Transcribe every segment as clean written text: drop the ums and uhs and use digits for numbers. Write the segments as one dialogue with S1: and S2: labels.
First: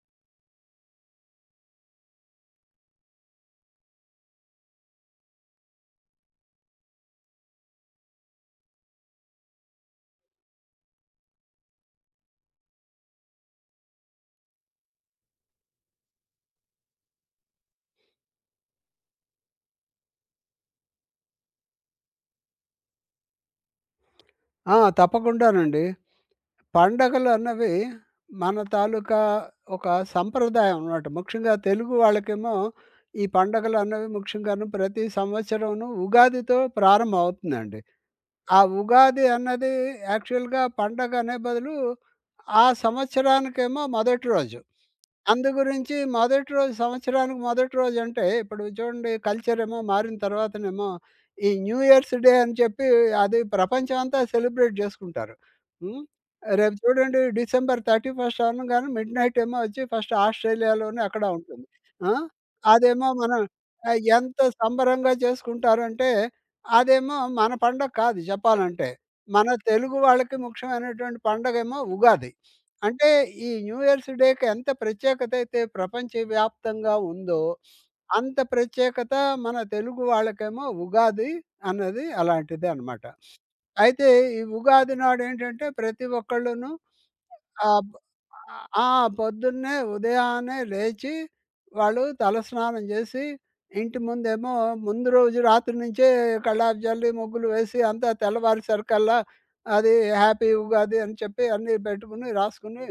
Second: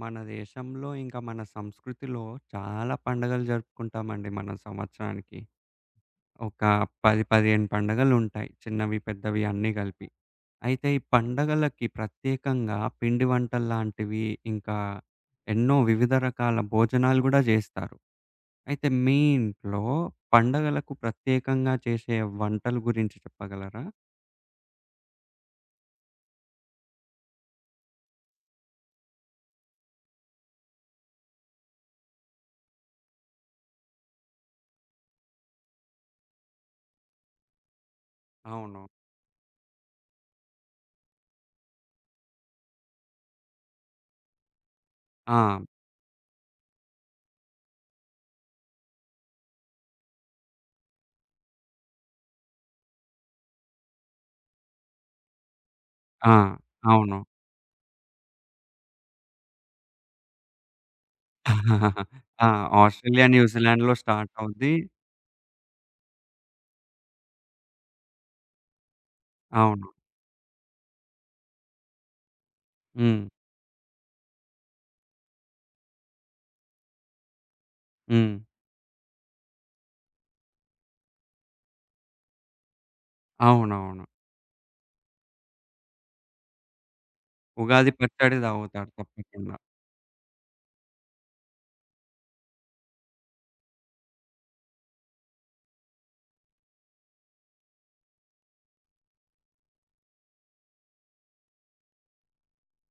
S1: మన దేశంలో ఇంకా మన సంస్కృతిలో చాలా పండగలు జరుపుకుంటామండి మనం సంవత్సరానికి. ఒక 10, 15 పండగలుంటాయి. చిన్నవి, పెద్దవి అన్నీ కలిపి. అయితే ఈ పండగలకి ప్రత్యేకంగా పిండి వంటల్లాంటివి ఇంకా ఎన్నో వివిధ రకాల భోజనాలు గూడా జేస్తారు. అయితే మీ ఇంట్లో పండగలకు ప్రత్యేకంగా చేసే వంటల గురించి చెప్పగలరా?
S2: ఆ! తప్పకుండానండి. పండగలన్నవి మన తాలూకా ఒక సంప్రదాయం అన్నమాట. ముఖ్యంగా తెలుగు వాళ్ళకేమో ఈ పండగలన్నవి ముఖ్యంగాను ప్రతి సంవత్సరంను ఉగాదితో ప్రారంభం అవుతుందండి. ఆ
S1: అవును.
S2: ఉగాది అన్నది యాక్చువల్‌గా పండగ అనే బదులు ఆ సంవత్సరానికేమో మొదటి రోజు.
S1: ఆ!
S2: అందుగురించి మొదటి రోజు సంవత్సరానికి మొదటి రోజు అంటే ఇప్పుడు చూడండి కల్చర్ ఏమో మారిన తర్వాతనేమో ఈ న్యూ ఇయర్స్ డే అని చెప్పి అది ప్రపంచం అంతా సెలబ్రేట్ చేసుకుంటారు. హ్మ్.
S1: ఆ!
S2: రేపు
S1: అవును.
S2: చూడండి డిసెంబర్ 31 అనంగానే మిడ్‌నైట్ ఏమో వచ్చి ఫస్ట్ ఆస్ట్రేలియాలోనే అక్కడ ఉంటుంది. ఆ!
S1: ఆ!
S2: అదేమో
S1: ఆస్ట్రేలియా,
S2: మనం
S1: న్యూజిలాండ్‌లో స్టార్ట్
S2: ఎంత
S1: అవుద్ది.
S2: సంబరంగా చేసుకుంటారంటే అదేమో మన పండగ కాదు చెప్పాలంటే. మన
S1: అవును.
S2: తెలుగు వాళ్ళకి ముఖ్యమైనటువంటి పండగేమో ఉగాది. అంటే
S1: హ్మ్.
S2: ఈ న్యూ ఇయర్స్ డేకి ఎంత ప్రత్యేకత అయితే ప్రపంచవ్యాప్తంగా ఉందో,
S1: హ్మ్.
S2: అంత ప్రత్యేకత మన తెలుగు వాళ్ళకేమో ఉగాది అన్నది అలాంటిదే అనమాట.
S1: అవునవును.
S2: అయితే ఈ ఉగాది నాడేంటంటే ప్రతి ఒక్కళ్ళును
S1: ఉగాది
S2: ఆబ్
S1: పచ్చడి
S2: ఆ!
S1: తాగుతారు తప్పకుండా.
S2: ఉదయాన్నే లేచి, వాళ్ళు తలస్నానం చేసి, ఇంటి ముందేమో ముందు రోజు రాత్రి నుంచే కల్లాపు జల్లి, ముగ్గులు వేసి అంతా తెల్లవారేసరికల్లా అది హ్యాపీ ఉగాది అని చెప్పి అన్నీ పెట్టుకుని, రాసుకుని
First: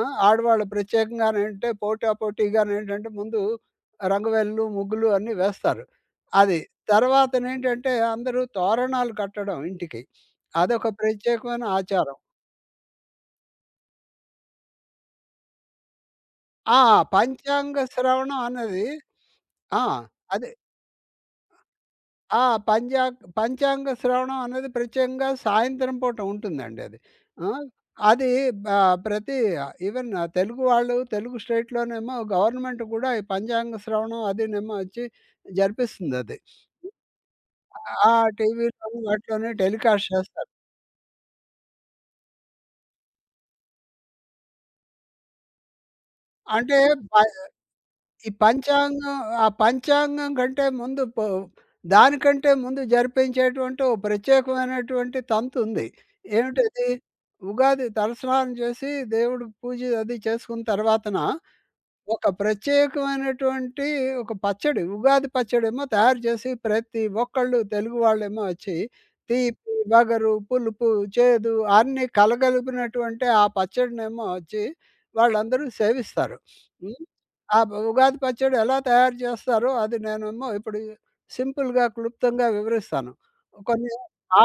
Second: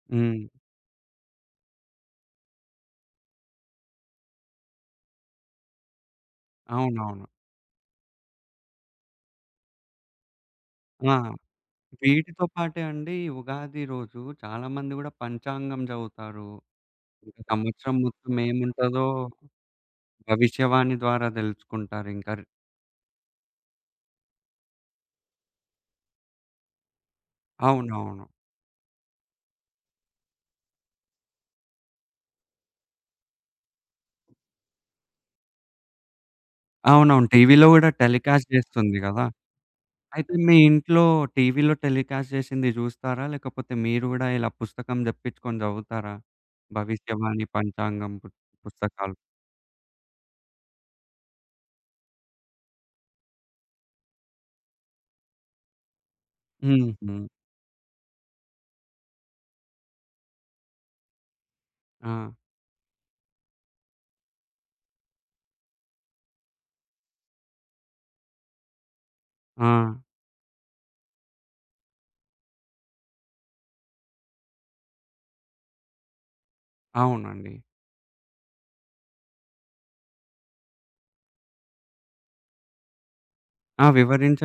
S2: ఆ!
S1: హ్మ్.
S2: ఆడవాళ్ళు ప్రత్యేకంగానేంటంటే పోటా పోటీగానేంటంటే ముందు రంగవల్లులు, ముగ్గులు అన్నీ వేస్తారు. అది.
S1: అవునవును.
S2: తర్వాతనేంటంటే అందరూ తోరణాలు కట్టడం ఇంటికి. అదొక
S1: ఆ!
S2: ప్రత్యేకమైన ఆచారం.
S1: వీటితో పాటే అండి ఉగాది రోజు చాలామంది గూడా పంచాంగం చదువుతారు.
S2: ఆ!
S1: ఇంకా
S2: పంచాంగ
S1: సంవత్సరం మొత్తం
S2: శ్రవణం అన్నది
S1: ఏముంటదో
S2: ఆ! అదే.
S1: భవిష్యవాణి ద్వారా తెలుసుకుంటారింకా.
S2: ఆ! పంజా పంచాంగ శ్రవణం అన్నది ప్రత్యేకంగా సాయంత్రం పూట ఉంటుందండి అది. ఆ!
S1: అవునవును.
S2: అది ఆహ్, ప్రతి ఈవెన్ తెలుగు వాళ్ళు తెలుగు స్టేట్‌లోనేమో గవర్నమెంట్ కూడా ఈ పంచాంగ శ్రవణం అదీనేమో వచ్చి జరిపిస్తుందది.
S1: అవునవును. టీవీలో గూడా
S2: ఆ
S1: టెలికాస్ట్ చేస్తుంది
S2: టీవీలోను
S1: గదా!
S2: వాటిలోని టెలికాస్ట్
S1: అయితే
S2: చేస్తారు.
S1: మీ ఇంట్లో టీవీలో టెలికాస్ట్ చేసింది జూస్తారా? లేకపోతే మీరు గూడా ఇలా పుస్తకం తెప్పించుకొని చదువుతారా?
S2: అంటే ప
S1: భవిష్యవాణి, పంచాంగం పు
S2: ఈ
S1: పుస్తకాలు.
S2: పంచాంగం ఆ పంచాంగం కంటే ముందు పో దానికంటే ముందు జరిపించేటువంటి ఓ ప్రత్యేకమైనటువంటి తంతుంది. ఏమిటది?
S1: హుహు.
S2: ఉగాది తలస్నానం చేసి దేవుడికి పూజ అది చేసుకున్న తర్వాతన
S1: ఆ!
S2: ఒక ప్రత్యేకమైనటువంటి ఒక పచ్చడి. ఉగాది పచ్చడేమో తయారు చేసి ప్రతి ఒక్కళ్ళు తెలుగు వాళ్ళేమో వచ్చి
S1: ఆ!
S2: తీపి, వగరు, పులుపు, చేదు అన్నీ కలగలిపినటువంటి ఆ పచ్చడినేమో వచ్చి వాళ్ళందరూ సేవిస్తారు. హ్మ్.
S1: అవునండి.
S2: ఆ ఉగాది పచ్చడి ఎలా తయారు చేస్తారో అది నేనేమో ఇప్పుడు సింపుల్‌గా, క్లుప్తంగా వివరిస్తాను.
S1: ఆ!
S2: కొన్ని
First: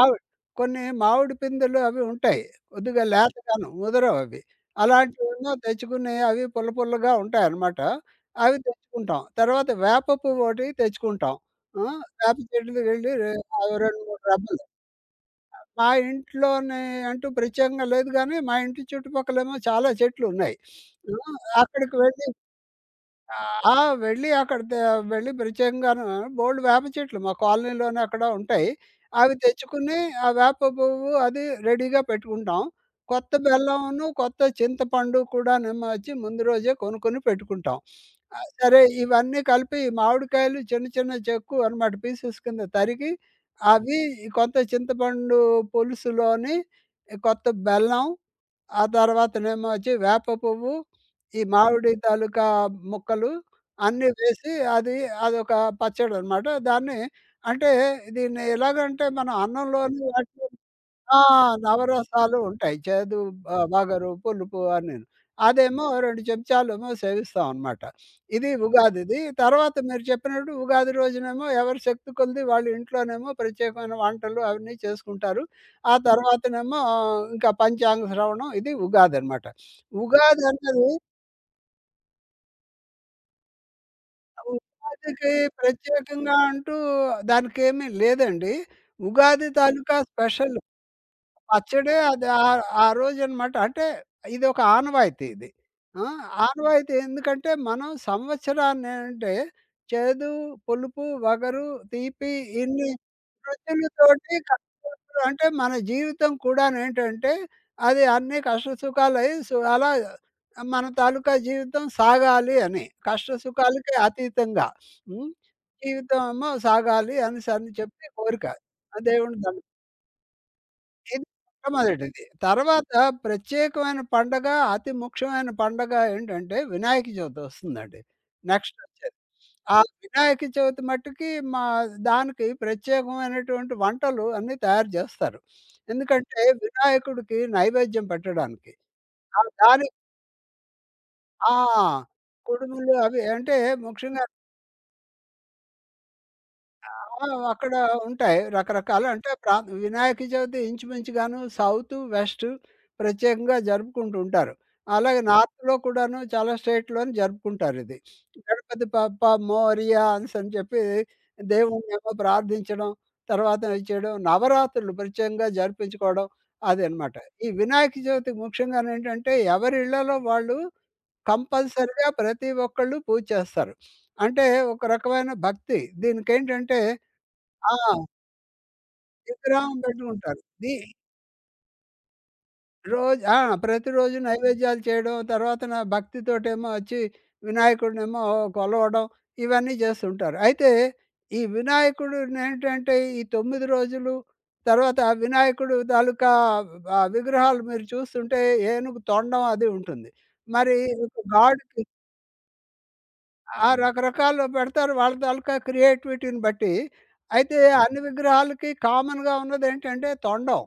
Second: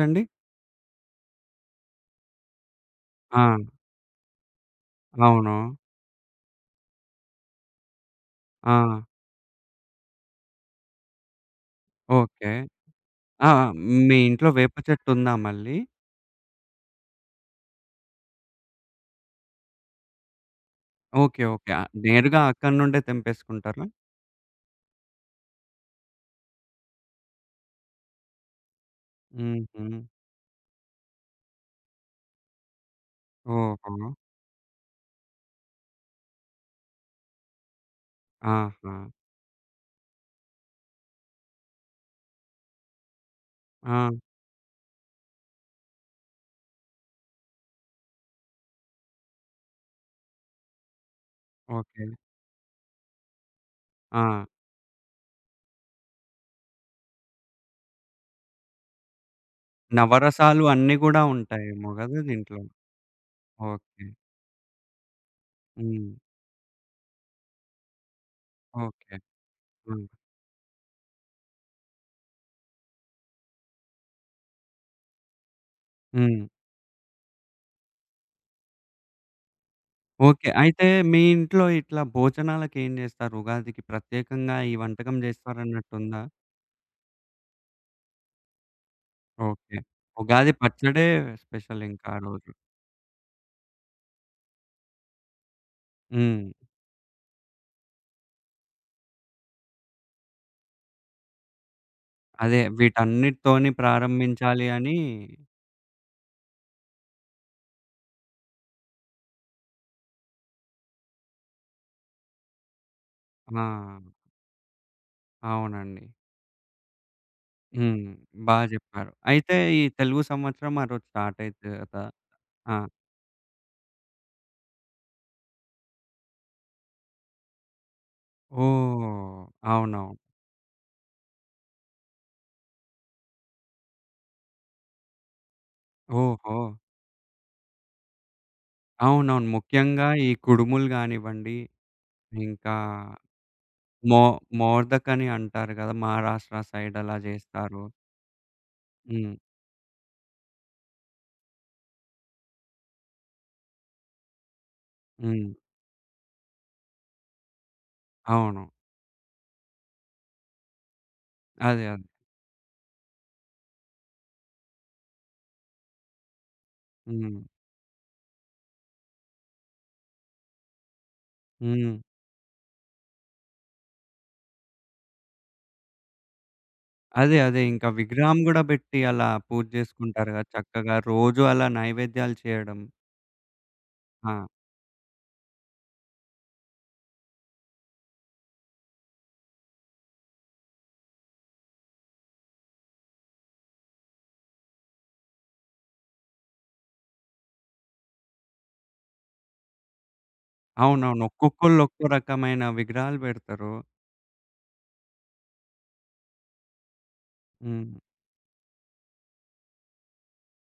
S2: ఆవి కొన్ని మామిడి పిందెలు అవి ఉంటాయి. కొద్దిగా
S1: ఆ!
S2: లేతగాను ముదరవవి. అలాంటివేమో
S1: అవును.
S2: తెచ్చుకుని అవి పుల్ల పుల్లగా ఉంటాయన్నమాట. అవి
S1: ఆ!
S2: తెచ్చుకుంటాం. తర్వాత వేప పువ్వోటి తెచ్చుకుంటాం. ఆ! వేప
S1: ఓకే.
S2: చెట్టుకి వెళ్లి రె
S1: ఆ! ఆ!
S2: 2,
S1: మీ
S2: 3
S1: ఇంట్లో
S2: రెబ్బలు.
S1: వేప చెట్టుందా మళ్ళీ?
S2: మా ఇంట్లోనే అంటూ ప్రత్యేకంగా లేదు గానీ, మా ఇంటి చుట్టుపక్కలేమో చాలా చెట్లున్నాయి. ఆ!
S1: ఓకే. ఓకే. ఆహ్,
S2: అక్కడికి వెళ్ళి
S1: నేరుగా అక్కడి నుండే
S2: ఆ! ఆ!
S1: తెంపేసుకుంటారా?
S2: వెళ్ళి అక్కడ తే వెళ్ళి ప్రత్యేకంగాను బోలెడు వేప చెట్లు మా కాలనీలోనే అక్కడ ఉంటాయి. అవి
S1: హుహు.
S2: తెచ్చుకుని ఆ వేప పువ్వు అది రెడీగా పెట్టుకుంటాం. కొత్త బెల్లమును,
S1: ఓహో!
S2: కొత్త చింతపండు కూడానేమో వచ్చి ముందు రోజే కొనుక్కొని పెట్టుకుంటాం. ఆహ్, సరే
S1: ఆహా!
S2: ఇవన్నీ కలిపి ఈ మామిడికాయలు చిన్న చిన్న చెక్కు అనమాట పీసెస్ కింద తరిగి అవి
S1: ఆ!
S2: కొంత చింతపండు పులుసులోని ఈ కొత్త బెల్లం ఆ తర్వాతనేమో వచ్చి వేప పువ్వు, ఈ మామిడి
S1: ఓకే.
S2: తాలూకా ముక్కలు అన్నీ
S1: ఆ!
S2: వేసి అదొక పచ్చడనమాట. దాన్ని అంటే దీన్ని ఎలాగంటే మనం అన్నంలోని వాటిలో
S1: నవరసాలు అన్నీ
S2: ఆ!
S1: గూడా ఉంటాయేమో గదా!
S2: నవరసాలు
S1: దీంట్లో.
S2: ఉంటాయి. చేదు, బ
S1: ఓకే.
S2: వగరు, పులుపు అన్నీను. అదేమో
S1: హ్మ్.
S2: 2 చెంచాలేమో సేవిస్తాం అనమాట. ఇది
S1: ఓకే.
S2: ఉగాదిది. తర్వాత మీరు
S1: హ్మ్.
S2: చెప్పినట్టు ఉగాది రోజునేమో ఎవరి శక్తి కొలది వాళ్ళ ఇంట్లోనేమో ప్రత్యేకమైన వంటలు అవన్నీ చేసుకుంటారు. ఆ
S1: హ్మ్.
S2: తర్వాతనేమో ఇంకా పంచాంగ శ్రవణం ఇది ఉగాదనమాట.
S1: ఓకే. అయితే
S2: ఉగాదన్నది
S1: మీ ఇంట్లో ఇట్లా భోజనాలకేం జేస్తారు? ఉగాదికి ప్రత్యేకంగా ఈ వంటకం
S2: ఉగాదికి
S1: జేస్తారన్నట్టుందా?
S2: ప్రత్యేకంగా అంటూ దానికేమీ లేదండి. ఉగాది
S1: ఓకే.
S2: తాలూకా
S1: ఉగాది
S2: స్పెషల్.
S1: పచ్చడే స్పెషల్
S2: పచ్చడే
S1: ఇంకా ఆ
S2: అది ఆ
S1: రోజు.
S2: ఆ రోజనమాట. అంటే ఇదొక ఆనవాయితీ ఇది. ఆ!
S1: హ్మ్.
S2: ఆనవాయితీ ఎందుకంటే మనం చేదు, పులుపు, వగరు, తీపి
S1: అదే
S2: ఇన్ని
S1: వీటన్నిటితోని
S2: రుచులతోటి
S1: ప్రారంభించాలి అని.
S2: కష్టసుఖాలు అంటే మన జీవితం కూడానేంటంటే అది అన్నీ కష్ట సుఖాలయి సు అలా మన తాలూకా జీవితం సాగాలి అని. కష్ట
S1: ఆ!
S2: సుఖాలకి అతీతంగా. హ్మ్.
S1: అవునండి.
S2: జీవితం ఏమో సాగాలి అనేసని
S1: హ్మ్.
S2: చెప్పి కోరిక.
S1: బా
S2: ఆ
S1: జెప్పారు.
S2: దేవుని
S1: అయితే
S2: దయ.
S1: ఈ తెలుగు సంవత్సరం ఆ రోజు
S2: ఇది
S1: స్టార్ట్ అయితది గదా!
S2: మొట్టమొదటిది.
S1: ఆ!
S2: ప్రత్యేకమైన పండగ, అతి ముఖ్యమైన పండగ ఏంటంటే వినాయక చవితి వస్తుందండి. నెక్స్ట్ వచ్చేది.
S1: ఓహ్!
S2: ఆ
S1: అవునవును.
S2: వినాయక చవితి మట్టుకి మా దానికి ప్రత్యేకమైనటువంటి వంటలు అన్నీ తయారు చేస్తారు. ఎందుకంటే
S1: ఓహో!
S2: వినాయకుడికి నైవేద్యం పెట్టడానికి. ఆ!
S1: అవునవును.
S2: దాని
S1: ముఖ్యంగా ఈ కుడుములు
S2: ఆ!
S1: గానివ్వండి, ఇంకా
S2: కుడుములు అవి అంటే
S1: మో
S2: ముఖ్యంగా
S1: మోర్దకని అంటారు గదా! మహారాష్ట్ర
S2: ఆ!
S1: సైడ్ అలా
S2: అక్కడ
S1: జేస్తారు.
S2: ఉంటాయి. రకరకాల అంటే
S1: హ్మ్.
S2: ప్రా వినాయక చవితి ఇంచుమించుగాను సౌతు, వెస్టు ప్రత్యేకంగా జరుపుకుంటూ ఉంటారు. అలాగే
S1: హ్మ్.
S2: నార్త్‌లో కూడాను చాలా స్టేట్‌లోని జరుపుకుంటారిది.
S1: అవును.
S2: గణపతి బప్ప మోరియా అనేసని చెప్పి
S1: అదే. అదే.
S2: దేవుడినేమో ప్రార్థించడం, తర్వాత ఇది చేయడం, నవరాత్రులు ప్రత్యేకంగా జరిపించుకోవడం అదనమాట.
S1: హ్మ్.
S2: ఈ వినాయక చవితి ముఖ్యంగానేంటంటే ఎవరి ఇళ్లలో వాళ్ళు
S1: హ్మ్.
S2: కంపల్సరీగా ప్రతి ఒక్కళ్ళు పూజ చేస్తారు. అంటే ఒక రకమైన భక్తి. దీనికేంటంటే
S1: అదే. అదే.
S2: ఆ!
S1: ఇంకా విగ్రహం గూడా బెట్టి అలా పూజ
S2: విగ్రహం
S1: జేసుకుంటారు
S2: పెట్టుకుంటారు.
S1: గదా!
S2: ది
S1: చక్కగా రోజు అలా నైవేద్యాలు చేయడం.
S2: రోజు ఆ! ప్రతిరోజు
S1: ఆ!
S2: నైవేద్యాలు చేయడం, తర్వాతన భక్తితోటేమో వచ్చి వినాయకుడినేమో కొలవడం, ఇవన్నీ చేస్తుంటారు. అయితే ఈ వినాయకుడినేంటంటే ఈ 9 రోజులు, తర్వాత ఆ వినాయకుడు తాలూకా ఆ విగ్రహాలు మీరు చూస్తుంటే ఏనుగు తొండం అది ఉంటుంది. మరి
S1: అవునవును. ఒక్కొక్కళ్ళు
S2: గాడికి
S1: ఒక్కో రకమైన విగ్రహాలు
S2: ఆ!
S1: బెడతారు.
S2: రకరకాలు పెడతారు వాళ్ళ తాలూకా క్రియేటివిటీని బట్టి. అయితే
S1: హ్మ్.
S2: అన్ని విగ్రహాలకి కామన్‌గా ఉన్నదేంటంటే తొండం.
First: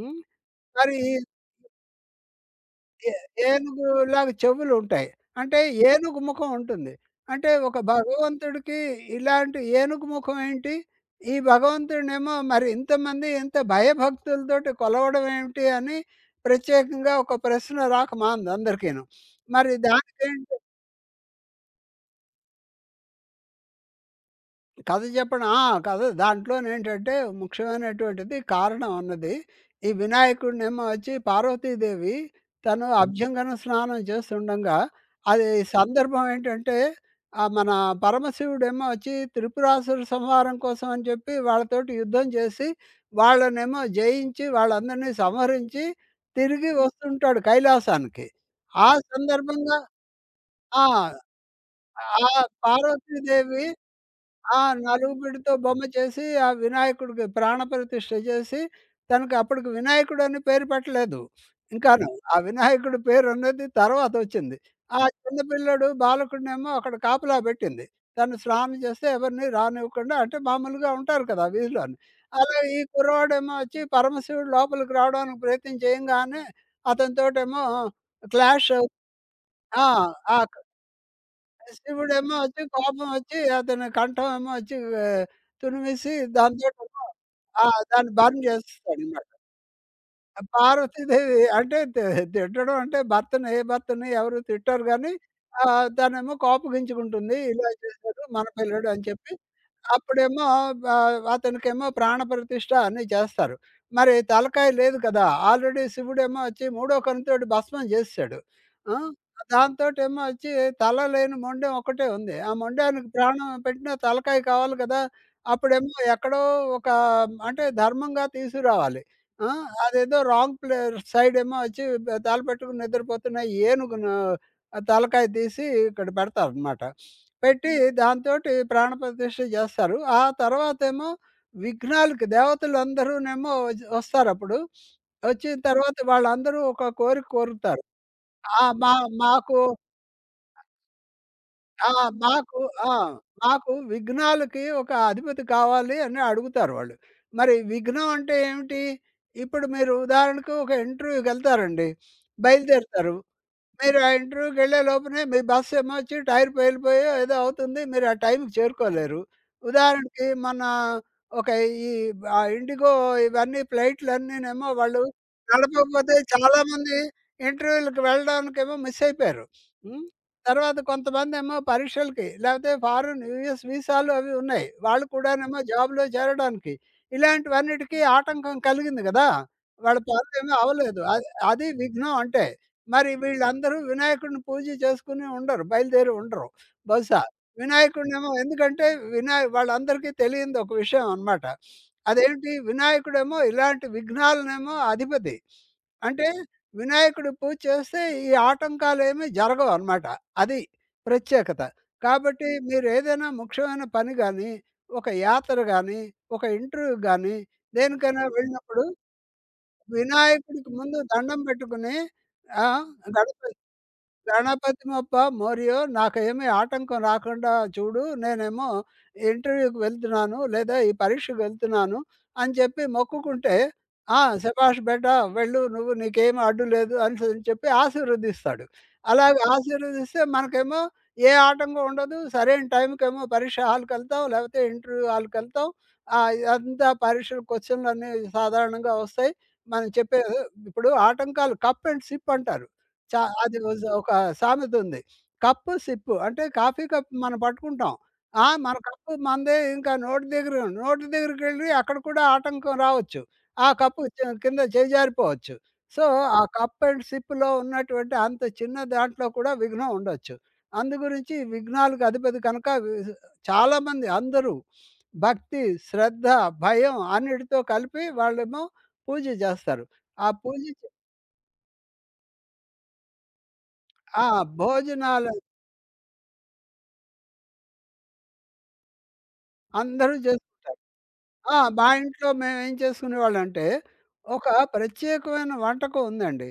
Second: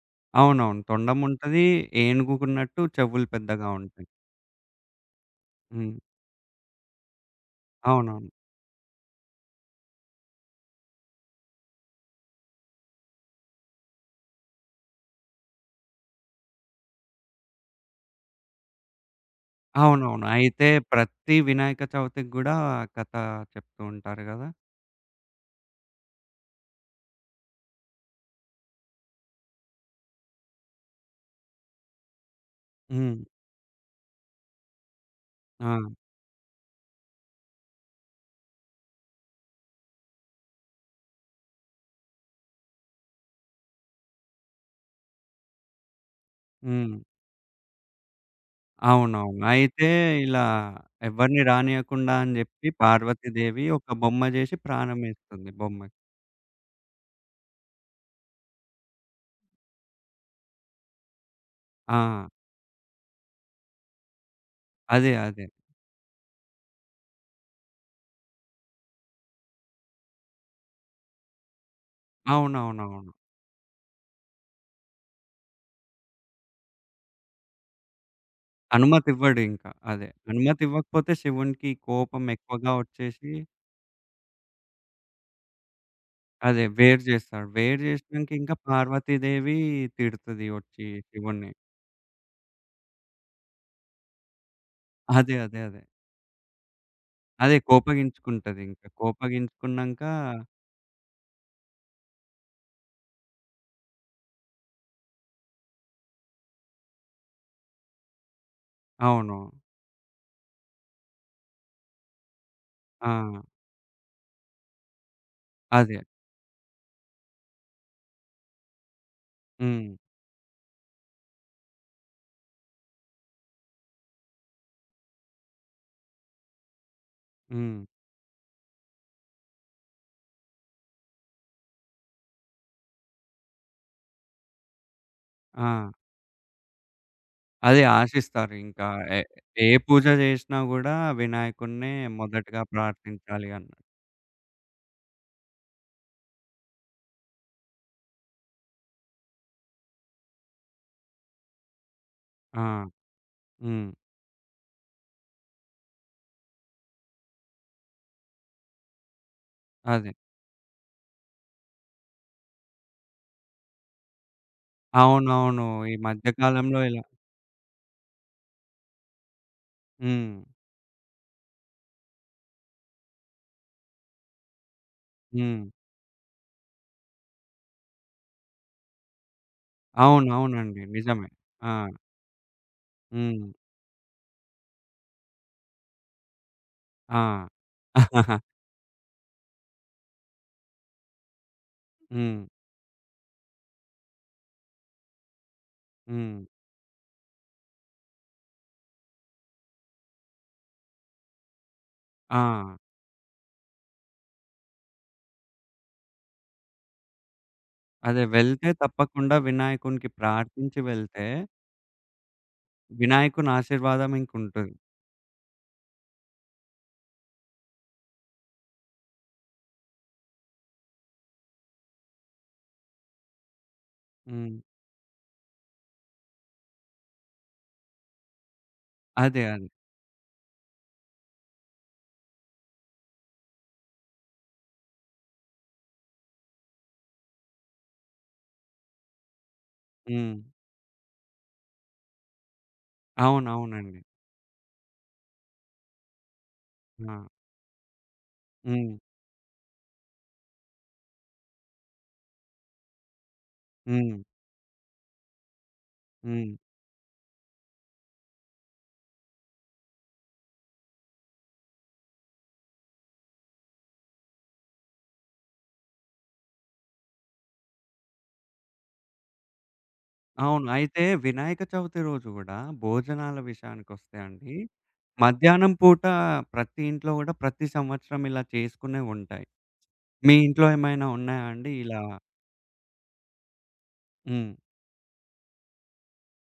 S2: హ్మ్.
S1: అవునవును.
S2: మరి
S1: తొండముంటది. ఏనుగుకున్నట్టు
S2: ఏ
S1: చెవులు పెద్దగా ఉంటాయి.
S2: ఏనుగులాగా చెవులుంటాయి. అంటే
S1: హ్మ్.
S2: ఏనుగు ముఖం ఉంటుంది. అంటే ఒక
S1: అవునవును.
S2: భగవంతుడికి ఇలాంటి ఏనుగు ముఖం ఏంటి? ఈ భగవంతుడినేమో మరి ఇంతమంది ఇంత భయభక్తులతోటి కొలవడం ఏమిటి అని ప్రత్యేకంగా ఒక ప్రశ్న రాక మానదు అందరికీను. మరి
S1: అవునవును.
S2: దానికేంటి
S1: అయితే ప్రతి వినాయక చవితికి గూడా కథ చెప్తూ ఉంటారు గదా!
S2: కథ చెప్పడం ఆ! కథ దాంట్లోనేంటంటే ముఖ్యమైనటువంటిది 'కారణం' అన్నది. ఈ వినాయకుడినేమో వచ్చి పార్వతీదేవి తను
S1: హ్మ్.
S2: అభ్యంగన స్నానం చేస్తుండంగా అది హ్మ్.
S1: ఆ!
S2: సందర్భం ఏంటంటే మన పరమశివుడేమో వచ్చి త్రిపురాసుర సంహారం కోసం అని చెప్పి వాళ్ళతోటి యుద్ధం చేసి, వాళ్ళనేమో జయించి వాళ్ళందరినీ సంహరించి తిరిగి
S1: హ్మ్.
S2: వస్తుంటాడు కైలాసానికి. ఆ
S1: అవునవును.
S2: సందర్భంగా
S1: అయితే ఇలా
S2: ఆ!
S1: ఎవరిని రానీయకుండా
S2: ఆ
S1: అని జెప్పి
S2: పార్వతీదేవి
S1: పార్వతీదేవి ఒక బొమ్మ జేసి
S2: ఆ!
S1: ప్రాణమేస్తుంది
S2: నలుగుపిడితో బొమ్మ
S1: బొమ్మకి.
S2: చేసి, ఆ వినాయకుడికి ప్రాణప్రతిష్ఠ చేసి, తనకి అప్పటికి వినాయకుడని పేరు పెట్టలేదు.
S1: ఆ!
S2: ఇంకాను. ఆ వినాయకుడి పేరన్నది తర్వాతొచ్చింది. ఆ
S1: అదే.
S2: చిన్న
S1: అదే.
S2: పిల్లోడు బాలకుడినేమో అక్కడ కాపలా పెట్టింది. తను స్నానం చేస్తే ఎవరిని రానివ్వకుండా అంటే మామూలుగా ఉంటారు కదా! వీధిలోని. అలా ఈ
S1: అవునవునవును.
S2: కుర్రవాడేమో వచ్చి పరమశివుడు లోపలికి రావడానికి ప్రయత్నం చేయంగానే అతనితోటేమో క్లాష్.
S1: అనుమతివ్వడింకా.
S2: ఆ!
S1: అదే.
S2: ఆ!
S1: అనుమతివ్వకపోతే శివునికి కోపం
S2: శివుడేమో వచ్చి
S1: ఎక్కువగా
S2: కోపం
S1: వచ్చేసి
S2: వచ్చి అతని కంఠం ఏమో వచ్చి ఆహ్, తురిమేసి
S1: అదే వేరు
S2: దాంతోటేమో
S1: జేస్తాడు.
S2: ఆ!
S1: వేరు
S2: తునివేసి దాంతో దాన్ని
S1: జేసినంక
S2: బర్న్
S1: ఇంకా
S2: చేసేస్తాడనమాట.
S1: పార్వతీదేవి తిడుతది వచ్చి
S2: పార్వతీదేవి
S1: శివున్ని.
S2: అంటే తి తిట్టడం అంటే భర్తని ఎవరు తిట్టరు గానీ
S1: అదే. అదే. అదే.
S2: తనేమో కోపగించుకుంటుంది.
S1: అదే
S2: ఇలా చేశారు మన
S1: కోపగించుకుంటదింక.
S2: పిల్లోడు అని చెప్పి
S1: కోపగించుకున్నంక
S2: అప్పుడేమో అతనికేమో ప్రాణప్రతిష్ఠ అన్నీ చేస్తారు. మరి తలకాయ లేదు కదా! ఆల్రెడీ శివుడేమో వచ్చి మూడో కన్నుతోటి భస్మం చేసేసాడు. ఆ!
S1: అవును.
S2: దాంతోటేమో వచ్చి తల లేని మొండెం ఒక్కటే ఉంది. ఆ మొండానికి
S1: ఆ!
S2: ప్రాణం పెట్టినా తలకాయ కావాలి కదా! అప్పుడేమో
S1: అదే.
S2: ఎక్కడో ఒక అంటే ధర్మంగా తీసుకురావాలి. ఆ!
S1: హ్మ్.
S2: అదేదో రాంగ్ ప్లే సైడేమో వచ్చి తల పెట్టుకొని నిద్రపోతున్న ఏనుగును ఆ తలకాయ తీసి ఇక్కడ పెడతారనమాట. పెట్టి
S1: హ్మ్.
S2: దాంతోటి ప్రాణప్రతిష్ఠ చేస్తారు. ఆ తర్వాతేమో విఘ్నాలకి దేవతలందరూనేమో ఒస్తారప్పుడు. ఒచ్చిన
S1: ఆ!
S2: తర్వాత వాళ్ళందరూ ఒక కోరిక
S1: అదే
S2: కోరుతారు.
S1: ఆశిస్తారు
S2: ఆ!
S1: ఇంకా.
S2: మా
S1: ఏ
S2: మాకు
S1: ఏ పూజ జేసినా గూడా
S2: ఆ!
S1: వినాయకుడినే
S2: మాకు
S1: మొదటగా
S2: ఆ!
S1: ప్రార్థించాలి అన్న.
S2: మాకు విఘ్నాలకి ఒక అధిపతి కావాలి అని అడుగుతారు వాళ్ళు. మరి విఘ్నం అంటే ఏమిటి? ఇప్పుడు మీరు ఉదాహరణకు ఒక ఇంటర్వ్యూకెళ్తారండి.
S1: ఆ!
S2: బయలుదేరుతారు.
S1: హ్మ్.
S2: మీరు ఆ ఇంటర్వ్యూకెళ్ళే లోపలే మీ బస్సు ఏమొచ్చి టైర్ పేలిపోయో ఏదో అవుతుంది. మీరు ఆ టైంకి చేరుకోలేరు.
S1: అదే.
S2: ఉదాహరణకి మన ఒక ఈ ఆ ఇండిగో ఇవన్నీ ఫ్లైట్‌లన్నీనేమో వాళ్ళు
S1: అవునవును. ఈ
S2: నడపకపోతే
S1: మధ్య కాలంలో
S2: చాలామంది
S1: ఇలా.
S2: ఇంటర్వ్యూలకి వెళ్ళడానికేమో మిస్ అయిపోయారు. హ్మ్.
S1: హ్మ్.
S2: తర్వాత కొంతమందేమో పరీక్షలకి లేకపోతే ఫారెన్ యూఎస్ వీసాలు అవి ఉన్నాయి. వాళ్ళు కూడానేమో
S1: హ్మ్.
S2: జాబ్‌లో చేరడానికి. ఇలాంటివన్నిటికి ఆటంకం కలిగింది గదా! వాళ్ళ పనులేమి
S1: అవునవునండి.
S2: అవ్వలేదు.
S1: నిజమే.
S2: అది అది
S1: ఆ!
S2: విఘ్నం అంటే. మరి
S1: హ్మ్.
S2: వీళ్ళందరూ వినాయకుడిని పూజ చేసుకుని ఉండరు. బయలుదేరి ఉండరు బహుశా.
S1: ఆ!
S2: వినాయకుడినేమో ఎందుకంటే వినాయ వాళ్ళందరికీ తెలియనిది ఒక విషయం అనమాట.
S1: హ్మ్.
S2: అదేంటి వినాయకుడేమో ఇలాంటి విఘ్నాలనేమో అధిపతి. అంటే
S1: హ్మ్.
S2: వినాయకుడు పూజ చేస్తే ఈ ఆటంకాలేమీ జరగవనమాట. అది ప్రత్యేకత. కాబట్టి
S1: ఆ!
S2: మీరేదైనా ముఖ్యమైన పని గాని, ఒక యాత్ర గాని, ఒక ఇంటర్వ్యూ గాని,
S1: అదే
S2: దేనికైనా
S1: వెళ్తే
S2: వెళ్ళినప్పుడు
S1: తప్పకుండా వినాయకునికి
S2: వినాయకుడికి
S1: ప్రార్థించి
S2: ముందు
S1: వెళ్తే,
S2: దండం పెట్టుకుని ఆ! గణప
S1: వినాయకుని ఆశీర్వాదం ఇంకుంటది.
S2: గణపతిమప్ప మోరియో నాకేమీ ఆటంకం రాకుండా చూడు. నేనేమో ఇంటర్వ్యూకి వెళ్తున్నాను, లేదా ఈ పరీక్షకు వెళ్తున్నాను అని చెప్పి మొక్కుకుంటే, ఆ!
S1: హ్మ్.
S2: శభాష్ బేటా! వెళ్ళు నువ్వు నీకేమి అడ్డు లేదు అని చెప్పి ఆశీర్వదిస్తాడు. అలాగ
S1: అదే. అదే.
S2: ఆశీర్వదిస్తే మనకేమో ఏ ఆటంకం ఉండదు. సరైన టైంకేమో పరీక్ష హాల్‌కెళ్తాం, లేకపోతే ఇంటర్వ్యూ హాల్‌కెళ్తాం. ఆహ్, ఇదంతా పరీక్షల క్వెషన్‌లన్నీ సాధారణంగా వస్తాయి. మనం చెప్పే
S1: హ్మ్.
S2: ఇప్పుడు ఆటంకాలు కప్ అండ్ సిప్ అంటారు. చా అది ఒజ్
S1: అవునవునండి.
S2: ఒక సామెత ఉంది. కప్పు సిప్పు అంటే కాఫీ
S1: ఆ!
S2: కప్పు మనం పట్టుకుంటాం. ఆ! మన
S1: హ్మ్.
S2: కప్పు మనదే ఇంకా నోటి దగ్గరికెళ్ళి అక్కడ కూడా ఆటంకం రావచ్చు. ఆ కప్పు
S1: హ్మ్.
S2: చ కింద చేజారిపోవచ్చు. సో, ఆ
S1: హ్మ్.
S2: కప్ అండ్ సిప్‌లో ఉన్నటువంటి అంత చిన్న దాంట్లో కూడా విఘ్నం ఉండొచ్చు. అందు గురించి ఈ విఘ్నాలకు అధిపతి కనుక చాలామంది అందరూ భక్తి, శ్రద్ధ, భయం అన్నిటితో కలిపి వాళ్ళేమో పూజ జేస్తారు. ఆ పూజ
S1: అవును.
S2: చే
S1: అయితే వినాయక చవితి రోజు గూడా భోజనాల విషయానికొస్తే
S2: ఆ!
S1: అండి,
S2: భోజనాల
S1: మధ్యాహ్నం పూట ప్రతి ఇంట్లో గూడా ప్రతి సంవత్సరం ఇలా చేసుకునేవుంటాయి.
S2: అందరూ
S1: మీ
S2: చేసు
S1: ఇంట్లో ఏమైనా ఉన్నాయా
S2: ఆ!
S1: అండి
S2: మా
S1: ఇలా?
S2: ఇంట్లో మేమేం చేసుకునేవాళ్ళంటే, ఒక
S1: హ్మ్.
S2: ప్రత్యేకమైన వంటకం ఉందండి.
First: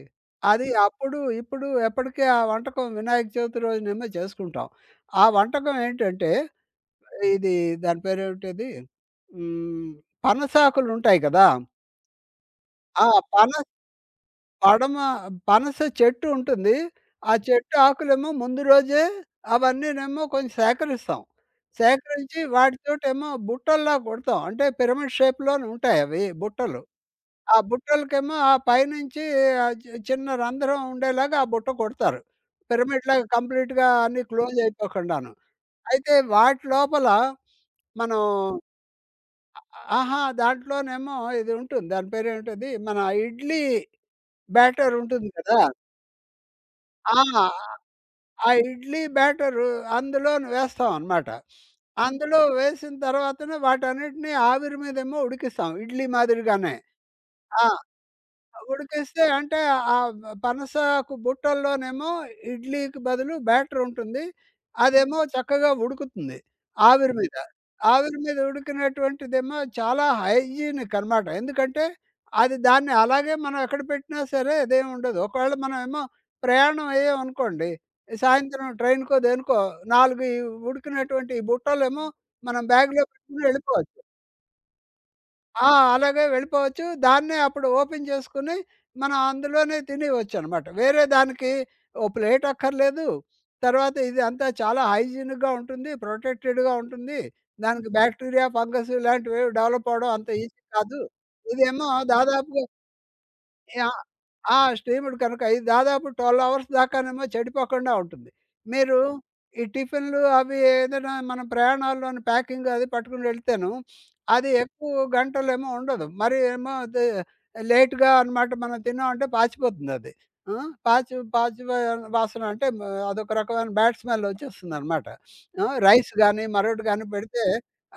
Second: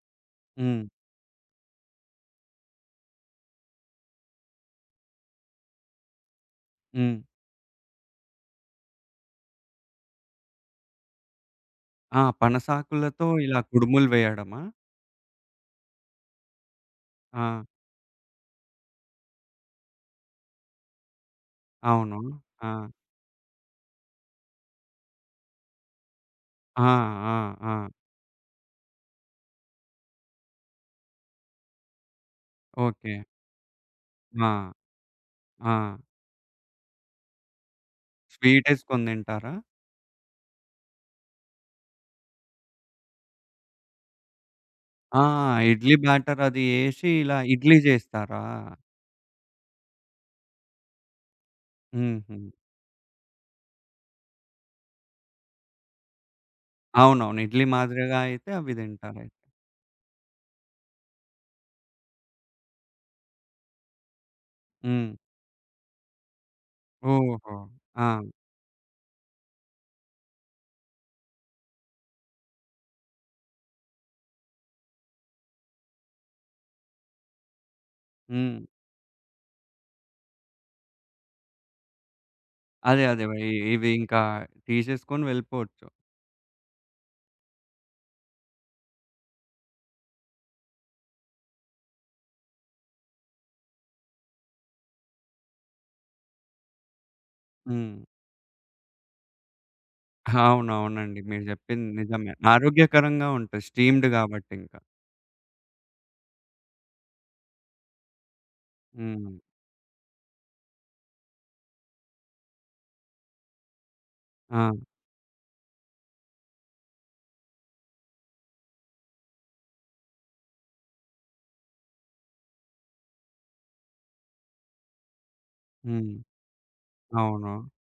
S2: అది
S1: హ్మ్.
S2: అప్పుడు, ఇప్పుడు ఎప్పటికీ ఆ వంటకం వినాయక చవితి రోజునేమో చేసుకుంటాం. ఆ వంటకం ఏంటంటే,
S1: హ్మ్.
S2: ఇది దాని పేరేమిటది? హ్మ్. పనసాకులుంటాయి కదా!
S1: ఆ!
S2: ఆ!
S1: పనసాకులతో ఇలా
S2: పనస
S1: కుడుములు వేయడమా?
S2: పడమ పనస చెట్టు ఉంటుంది. ఆ
S1: ఆ!
S2: చెట్టు ఆకులేమో ముందు రోజే అవన్నీనేమో కొంచెం సేకరిస్తాం.
S1: అవును.
S2: సేకరించి
S1: ఆ!
S2: వాటితోటేమో బుట్టల్లా కుడతాం. అంటే పిరమిడ్ షేప్‌లోనే ఉంటాయవి
S1: ఆ!
S2: బుట్టలు.
S1: ఆ!
S2: ఆ
S1: ఆ!
S2: బుట్టలకేమో ఆ పైనుంచి ఆహ్, చిన్న రంధ్రం ఉండేలాగా ఆ బుట్ట కుడతారు.
S1: ఓకే.
S2: పిరమిడ్‌లాగా కంప్లీట్‌గా అన్నీ
S1: ఆ!
S2: క్లోజ్ అయిపోకుండాను.
S1: ఆ!
S2: అయితే వాటి లోపల మనం
S1: స్వీటేసుకొని తింటారా?
S2: ఆహా! దాంట్లోనేమో ఇది ఉంటుంది. దాని పేరేంటది? మన ఇడ్లీ బ్యాటర్
S1: ఆ!
S2: ఉంటుంది కదా!
S1: ఇడ్లీ బ్యాటర్ అది ఏసి ఇలా
S2: ఆ!
S1: ఇడ్లీ జేస్తారా?
S2: ఆ ఇడ్లీ బ్యాటరు అందులోని వేస్తామనమాట.
S1: హుహు.
S2: అందులో వేసిన తర్వాతన వాటన్నిటిని ఆవిరి మీదేమో ఉడికిస్తాం ఇడ్లీ మాదిరిగానే.
S1: అవునవును. ఇడ్లీ
S2: ఆ!
S1: మాదిరిగా అయితే అవి
S2: ఉడికిస్తే
S1: తింటారయితే.
S2: అంటే ఆ పనసకు బుట్టల్లోనేమో ఇడ్లీకి బదులు బ్యాటర్ ఉంటుంది.
S1: హ్మ్.
S2: అదేమో చక్కగా ఉడుకుతుంది ఆవిరి మీద.
S1: ఓహో! ఆ!
S2: ఆవిరి మీద ఉడికినటువంటిదేమో చాలా హైజీనిక్ అనమాట. ఎందుకంటే దాన్ని అలాగే మనం ఎక్కడ పెట్టినా సరే అదేం ఉండదు. ఒకవేళ మనమేమో ప్రయాణం అయ్యామనుకోండి,
S1: హ్మ్.
S2: సాయంత్రం ట్రైన్‌కో, దేనికో 4 ఈ ఉడికినటువంటి ఈ బుట్టలేమో మనం
S1: అదే.
S2: బ్యాగ్‌లో
S1: అదే.
S2: పెట్టుకొని
S1: ఇవి
S2: వెళ్ళిపోవచ్చు.
S1: ఇంకా తీసేసుకొని
S2: ఆ!
S1: వెళ్ళిపోవచ్చు.
S2: అలాగే వెళ్ళిపోవచ్చు. దాన్నే అప్పుడు ఓపెన్ చేసుకొని, మనం అందులోనే తినేయొచ్చనమాట. వేరే దానికి ఓ ప్లేట్ అక్కర్లేదు. తర్వాత ఇది అంతా చాలా హైజీనిక్‌గా ఉంటుంది. ప్రొటెక్టెడ్‌గా ఉంటుంది. దానికి
S1: హ్మ్.
S2: బ్యాక్టీరియా, ఫంగస్ ఇలాంటివేవి డెవలప్ అవ్వడం అంత ఈజీ కాదు.
S1: అవునవునండి. మీరు చెప్పింది
S2: ఇదేమో
S1: నిజమే.
S2: దాదాపుగా
S1: ఆరోగ్యకరంగా ఉంటాయి. స్టీమ్డ్ కాబట్టి
S2: ఆ!
S1: ఇంకా.
S2: స్టీమ్‌డ్ కనుక ఇది దాదాపు 12 అవర్స్ దాకానేమో చెడిపోకుండా ఉంటుంది. మీరు
S1: హ్మ్.
S2: ఈ టిఫిన్‌లు అవి ఏదైనా మనం ప్రయాణాల్లోని ప్యాకింగ్ అది పట్టుకుని వెళ్తేను, అది
S1: ఆ!
S2: ఎక్కువ గంటలేమో ఉండదు. మరి ఏమో అది లేట్‌గా అనమాట మనం తిన్నామంటే పాచిపోతుందది. ఆ! పాచి పాచి వా వాసన అంటే అదొక రకమైన బ్యాడ్ స్మెల్ వచ్చేస్తుందనమాట. ఆ! రైస్
S1: హ్మ్.
S2: గానీ, మరొకటి గానీ పెడితే
S1: అవును.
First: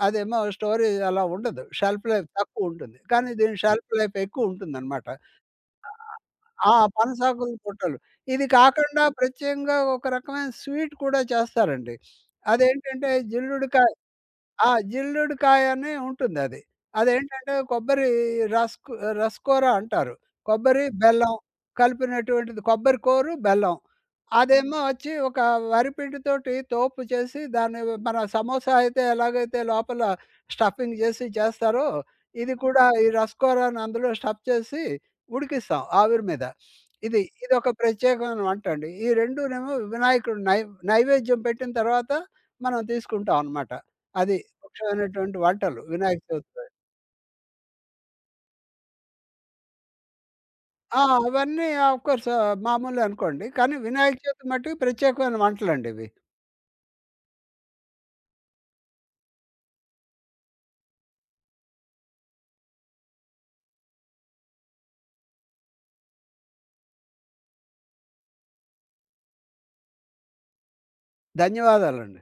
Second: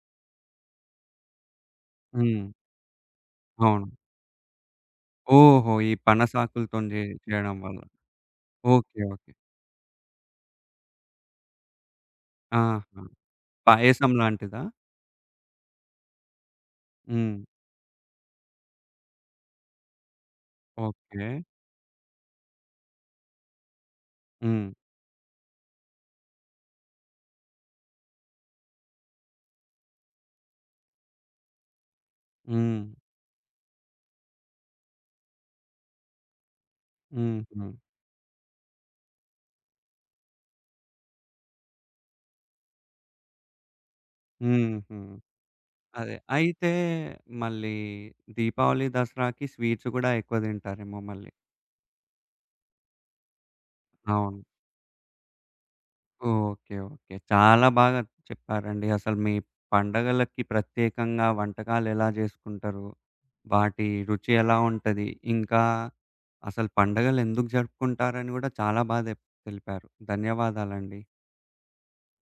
S2: అదేమో స్టోరేజ్ అలా ఉండదు. షెల్ఫ్ లైఫ్
S1: హ్మ్.
S2: తక్కువ ఉంటుంది. కానీ దీని
S1: అవును.
S2: షెల్ఫ్ లైఫ్ ఎక్కువ ఉంటుందనమాట.
S1: ఓహో! ఈ
S2: ఆ!
S1: పనసాకులతోని
S2: పనసాకుల
S1: చేయడం వల్ల.
S2: పుట్టలు. ఇది
S1: ఓకే.
S2: కాకుండా
S1: ఓకే.
S2: ప్రత్యేకంగా ఒక రకమైన స్వీట్ కూడా చేస్తారండి.
S1: ఆహా!
S2: అదేంటంటే జిల్లుడుకాయ.
S1: పాయసం లాంటిదా?
S2: ఆ! జిల్లుడుకాయ అని ఉంటుందది.
S1: హ్మ్.
S2: అదేంటంటే కొబ్బరి రస్కు రస్కోరా అంటారు. కొబ్బరి,
S1: ఓకే.
S2: బెల్లం కలిపినటువంటిది. కొబ్బరి కోరు, బెల్లం.
S1: హ్మ్.
S2: అదేమో వచ్చి ఒక వరిపిండితోటి తోపు చేసి దాన్ని మన సమోసా అయితే ఎలాగైతే లోపల స్టఫింగ్ చేసి చేస్తారో, ఇది
S1: హ్మ్.
S2: కూడా ఈ రస్కోరాని అందులో స్టఫ్ చేసి ఉడికిస్తాం ఆవిరి మీద.
S1: హుహు.
S2: ఇదొక ప్రత్యేకమైన వంటండి. ఈ రెండూనేమో వినాయకుడు నై నైవేద్యం పెట్టిన తర్వాత మనం తీసుకుంటాం అనమాట. అది.
S1: హుహు.
S2: పక్షమైనటువంటి వంటలు
S1: అదే.
S2: వినాయక చవితి. రోజు.
S1: అయితే మళ్ళీ దీపావళి, దసరాకి స్వీట్స్ గూడా ఎక్కువ
S2: ఆ!
S1: తింటారేమో మళ్ళీ.
S2: అవన్నీ ఆఫ్ కోర్స్ మామూలే అనుకోండి. కానీ వినాయక
S1: అవును.
S2: చవితి మట్టుకు ప్రత్యేకమైన వంటలండి ఇవి.
S1: ఓకే. ఓకే. చాలా బాగా చెప్పారండి. అసలు మీ పండగలకి ప్రత్యేకంగా వంటకాలెలా జేసుకుంటారు? వాటి రుచి ఎలా ఉంటది? ఇంకా అసలు పండగలెందుకు జరుపుకుంటారని గూడా చాలా బా దెప్ తెలిపారు. ధన్యవాదాలండి.
S2: ధన్యవాదాలండి.